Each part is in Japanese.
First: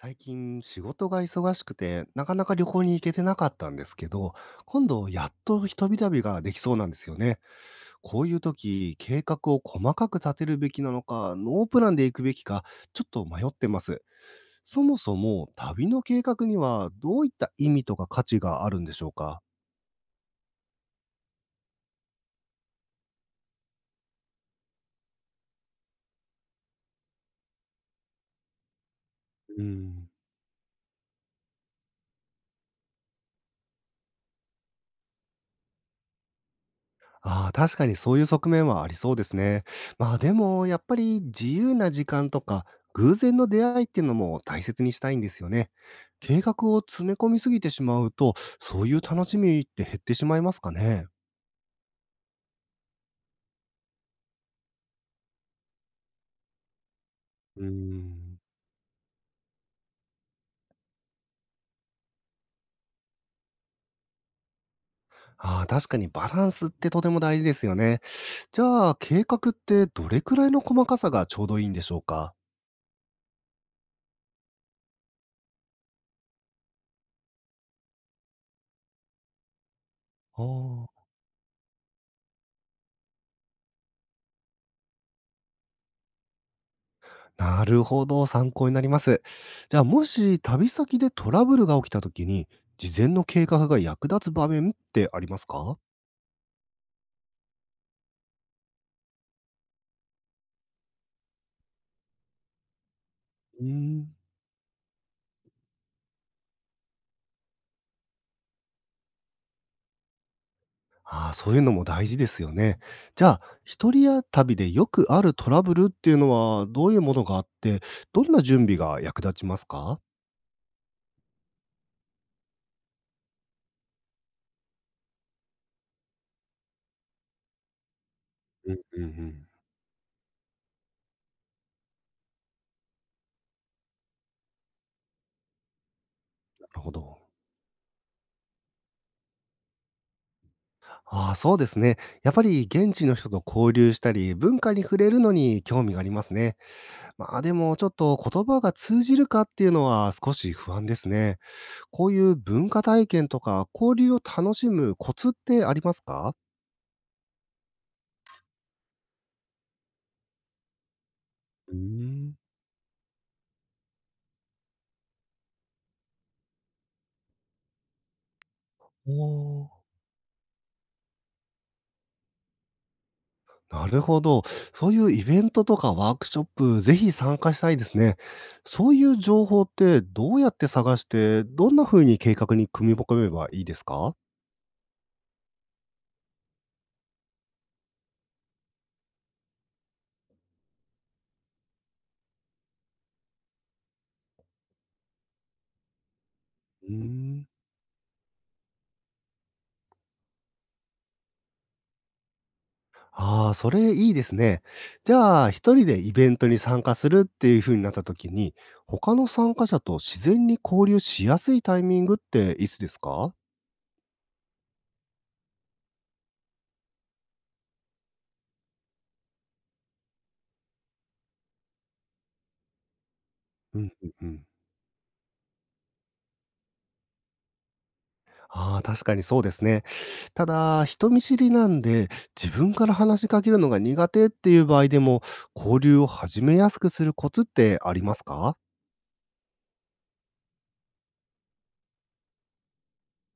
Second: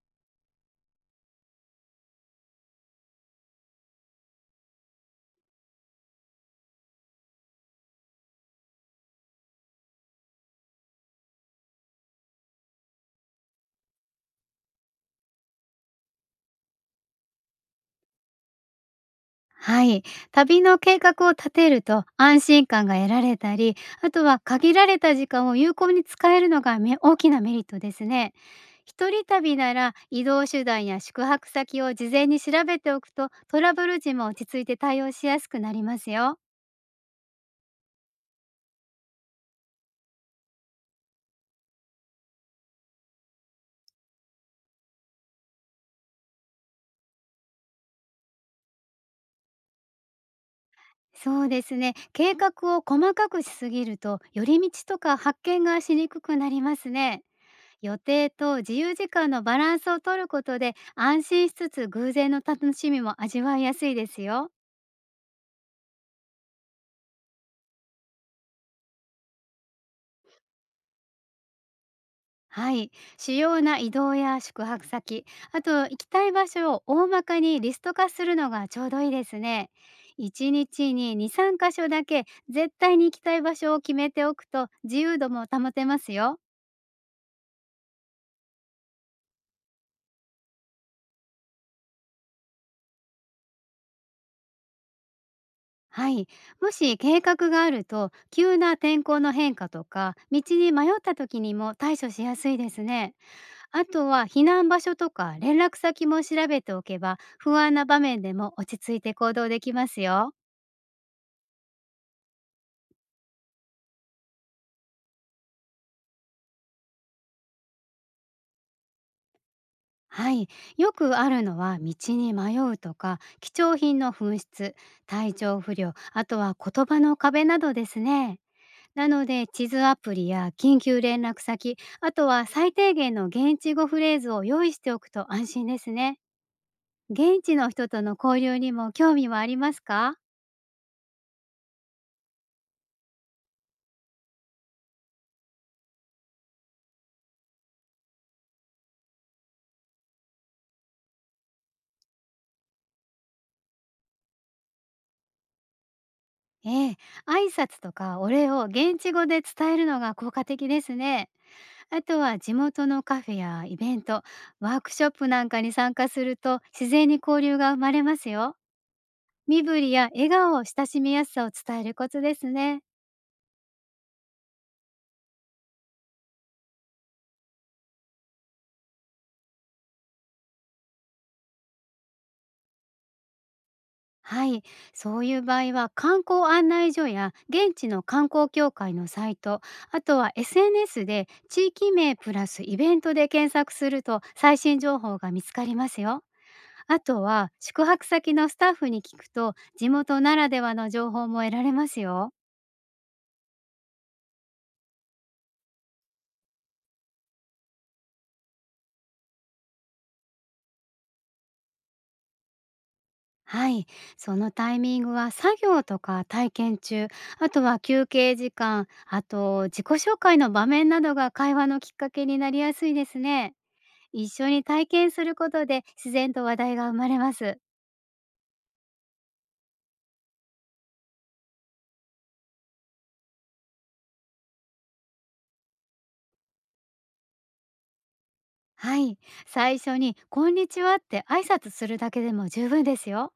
最近仕事が忙しくて、なかなか旅行に行けてなかったんですけど、今度やっと一人旅ができそうなんですよね。こういう時、計画を細かく立てるべきなのか、ノープランで行くべきか、ちょっと迷ってます。そもそも旅の計画にはどういった意味とか価値があるんでしょうか？はい。旅の計画を立てると安心感が得られたり、あとは限られた時間を有効に使えるのがめ大きなメリットですね。一人旅うならん。移動手段や宿泊先を事前に調べておくとトラブル時も落ち着いて対応しやすくなりますよ。ああ、確かにそういう側面はありそうですね。まあでも、やっぱり自由な時間とか、偶然の出会いっていうのも大切にしたいんですよね。計画を詰め込みすぎてしまうと、そういう楽しみって減ってしまいますかね。そうですね。計画を細かくしすぎると寄り道とか発見がしにくくなりますね。うー予定ん。と自由時間のバランスを取ることで安心しつつ偶然の楽しみも味わいやすいですよ。ああ、確かにバランスってとても大事ですよね。じゃあ、計画ってどれくらいの細かさがちょうどいいんでしょうか？はい。主要な移動や宿泊先、あと行きたい場所を大まかにリスト化するのがちょうどいいですね。あ1日あ。に2、3箇所だけ絶対に行きたい場所を決めておくと自由度も保てますよ。なるほど、参考になります。じゃあ、もし旅先でトラブルが起きた時に、事前の計画が役立つ場面ってありますか？はい。もし計画があると急な天候の変化とか道に迷った時にも対処しやすいですね。うーあとん。は避難場所とか連絡先も調べておけば不安な場面でも落ち着いて行動できますよ。ああ、そういうのも大事ですよね。じゃあ、一人や旅でよくあるトラブルっていうのはどういうものがあって、どんな準備が役立ちますか？はい、よくあるのは道に迷うとか貴重品の紛失、体調不良、あとは言葉の壁などですね。うんうんなうのでん。地図アプリや緊急連絡先、あとは最低限の現地語フレーズを用意しておくと安心ですね。なるほど。現地の人との交流にも興味はありますか？ああ、そうですね。やっぱり現地の人と交流したり、文化に触れるのに興味がありますね。まあでもちょっと言葉が通じるかっていうのは少し不安ですね。こういう文化体験とか交流を楽しむコツってありますか？ええ、挨拶とかお礼を現地語で伝えるのが効果的ですね。うーあとん。は地元のカフェやイベント、ワークショップなんかに参加すると自然に交流が生まれますよ。お身ー。振りや笑顔を親しみやすさを伝えるコツですね。なるほど。そういうイベントとかワークショップ、ぜひ参加したいですね。そういう情報ってどうやって探して、どんな風に計画に組み込めばいいですか？はい、そういう場合は観光案内所や現地の観光協会のサイト、あとは SNS で地域名プラスイベントで検索すると最新情報が見つかりますよ。うーあとん。は宿泊先のスタッフに聞くと地元ならではの情報も得られますよ。ああ、それいいですね。じゃあ、一人でイベントに参加するっていう風になった時に、他の参加者と自然に交流しやすいタイミングっていつですか？はい、そのタイミングは作業とか体験中、あとは休憩時間、あと自己紹介の場面などが会話のきっかけになりやすいですね。うんうんう一ん。緒に体験することで自然と話題が生まれます。ああ、確かにそうですね。ただ、人見知りなんで、自分から話しかけるのが苦手っていう場合でも、交流を始めやすくするコツってありますか？はい、最初にこんにちはって挨拶するだけでも十分ですよ。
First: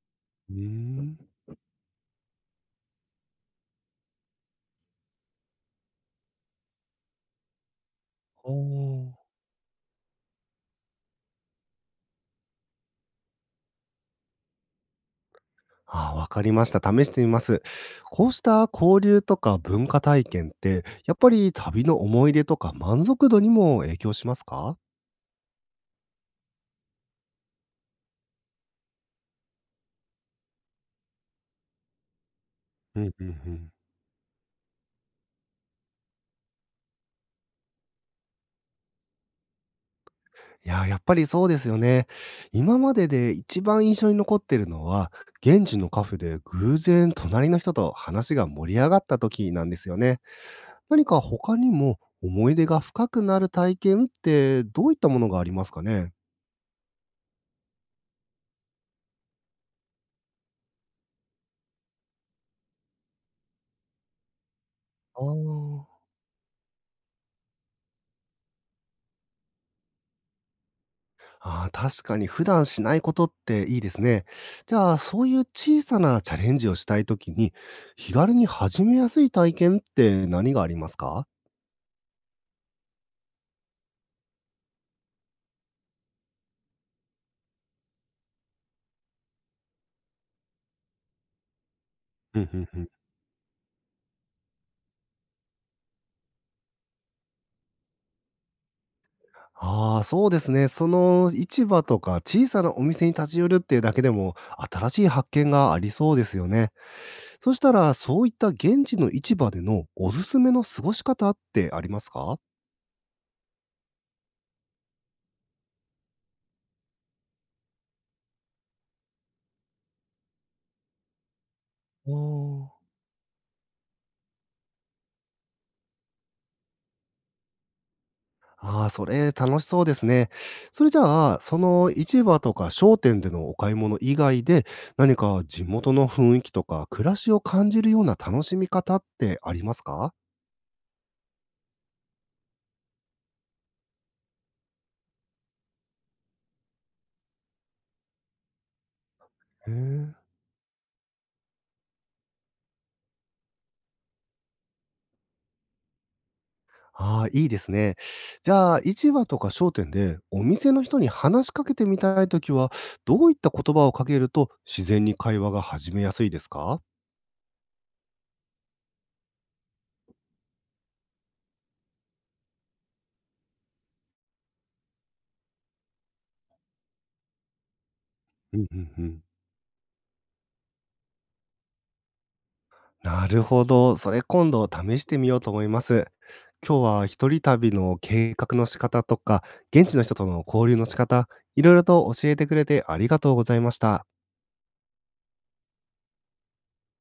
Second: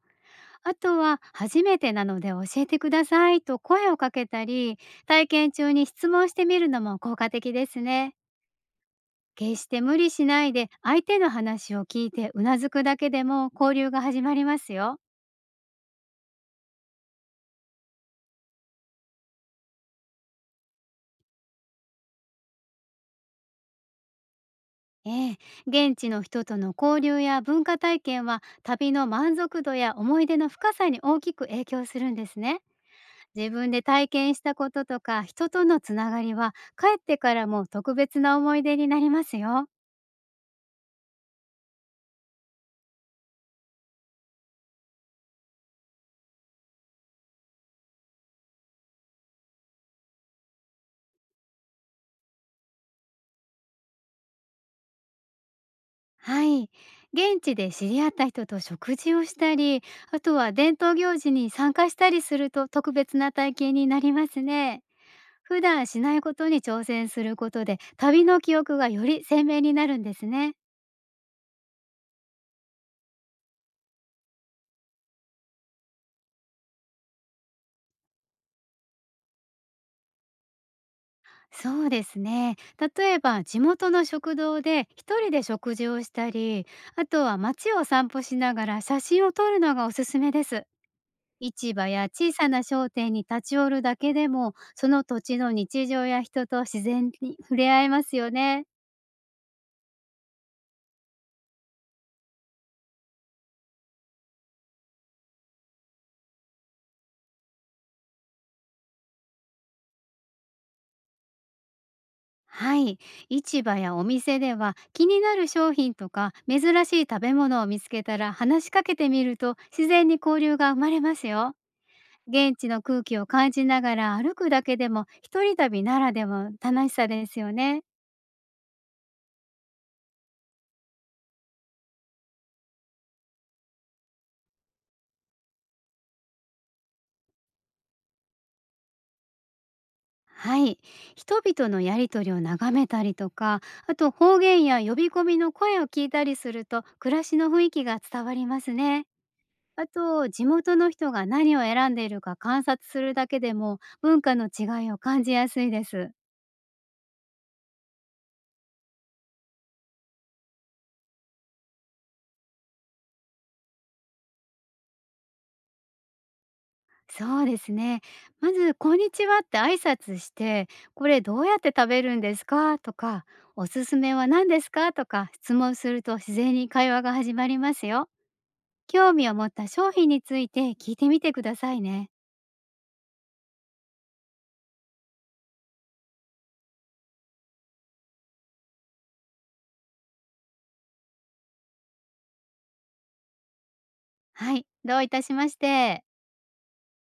うあとーん。は「初めてなので教えてください」と声をかけたり、体験中に質問してみるのも効果的ですね。おあ。決して無理しないで相手の話を聞いてうなずくだけでも交流が始まりますよ。ああ、わかりました。試してみます。こうした交流とか文化体験って、やっぱり旅の思い出とか満足度にも影響しますか？ええ、現地の人との交流や文化体験は旅の満足度や思い出の深さに大きく影響するんですね。うんうん自う分ん。で体験したこととか人とのつながりは帰ってからも特別な思い出になりますよ。いやー、やっぱりそうですよね。今までで一番印象に残ってるのは、現地のカフェで偶然隣の人と話が盛り上がった時なんですよね。何か他にも思い出が深くなる体験ってどういったものがありますかね？はい。現地で知り合った人と食事をしたり、あとは伝統行事に参加したりすると特別な体験になりますね。ああ普段しー。ないことに挑戦することで、旅の記憶がより鮮明になるんですね。ああ、確かに普段しないことっていいですね。じゃあ、そういう小さなチャレンジをしたいときに、気軽に始めやすい体験って何がありますか？そうですね。例えば地元の食堂で一人で食事をしたり、あとは街を散歩しながら写真を撮るのがおすすめです。市場や小うさんうなんうん。商店に立ち寄るだけでも、その土地の日常や人と自然に触れ合えますよね。ああ、そうですね。その市場とか小さなお店に立ち寄るっていうだけでも新しい発見がありそうですよね。そしたら、そういった現地の市場でのおすすめの過ごし方ってありますか？はい。市場やお店では気になる商品とか珍しい食べ物を見つけたら話しかけてみると自然に交流が生まれますよ。ああ現地のー。空気を感じながら歩くだけでも一人旅ならではの楽しさですよね。ああ、それ楽しそうですね。それじゃあ、その市場とか商店でのお買い物以外で、何か地元の雰囲気とか暮らしを感じるような楽しみ方ってありますか？はい。人々のやりとりを眺めたりとか、あと方言や呼び込みの声を聞いたりすると、暮らしの雰囲気が伝わりますね。へあえ。と、地元の人が何を選んでいるか観察するだけでも、文化の違いを感じやすいです。ああ、いいですね。じゃあ、市場とか商店でお店の人に話しかけてみたいときは、どういった言葉をかけると自然に会話が始めやすいですか？そうですね。まず、こんにちはって挨拶して、これどうやって食べるんですかとか、おすすめは何ですかとか質問すると自然に会話が始まりますよ。うんうんう興ん。味を持った商品について聞いてみてくださいね。なるほど。それ今度試してみようと思います。今日は一人旅の計画の仕方とか、現地の人との交流の仕方、いろいろと教えてくれてありがとうございました。はい、どういたしまして。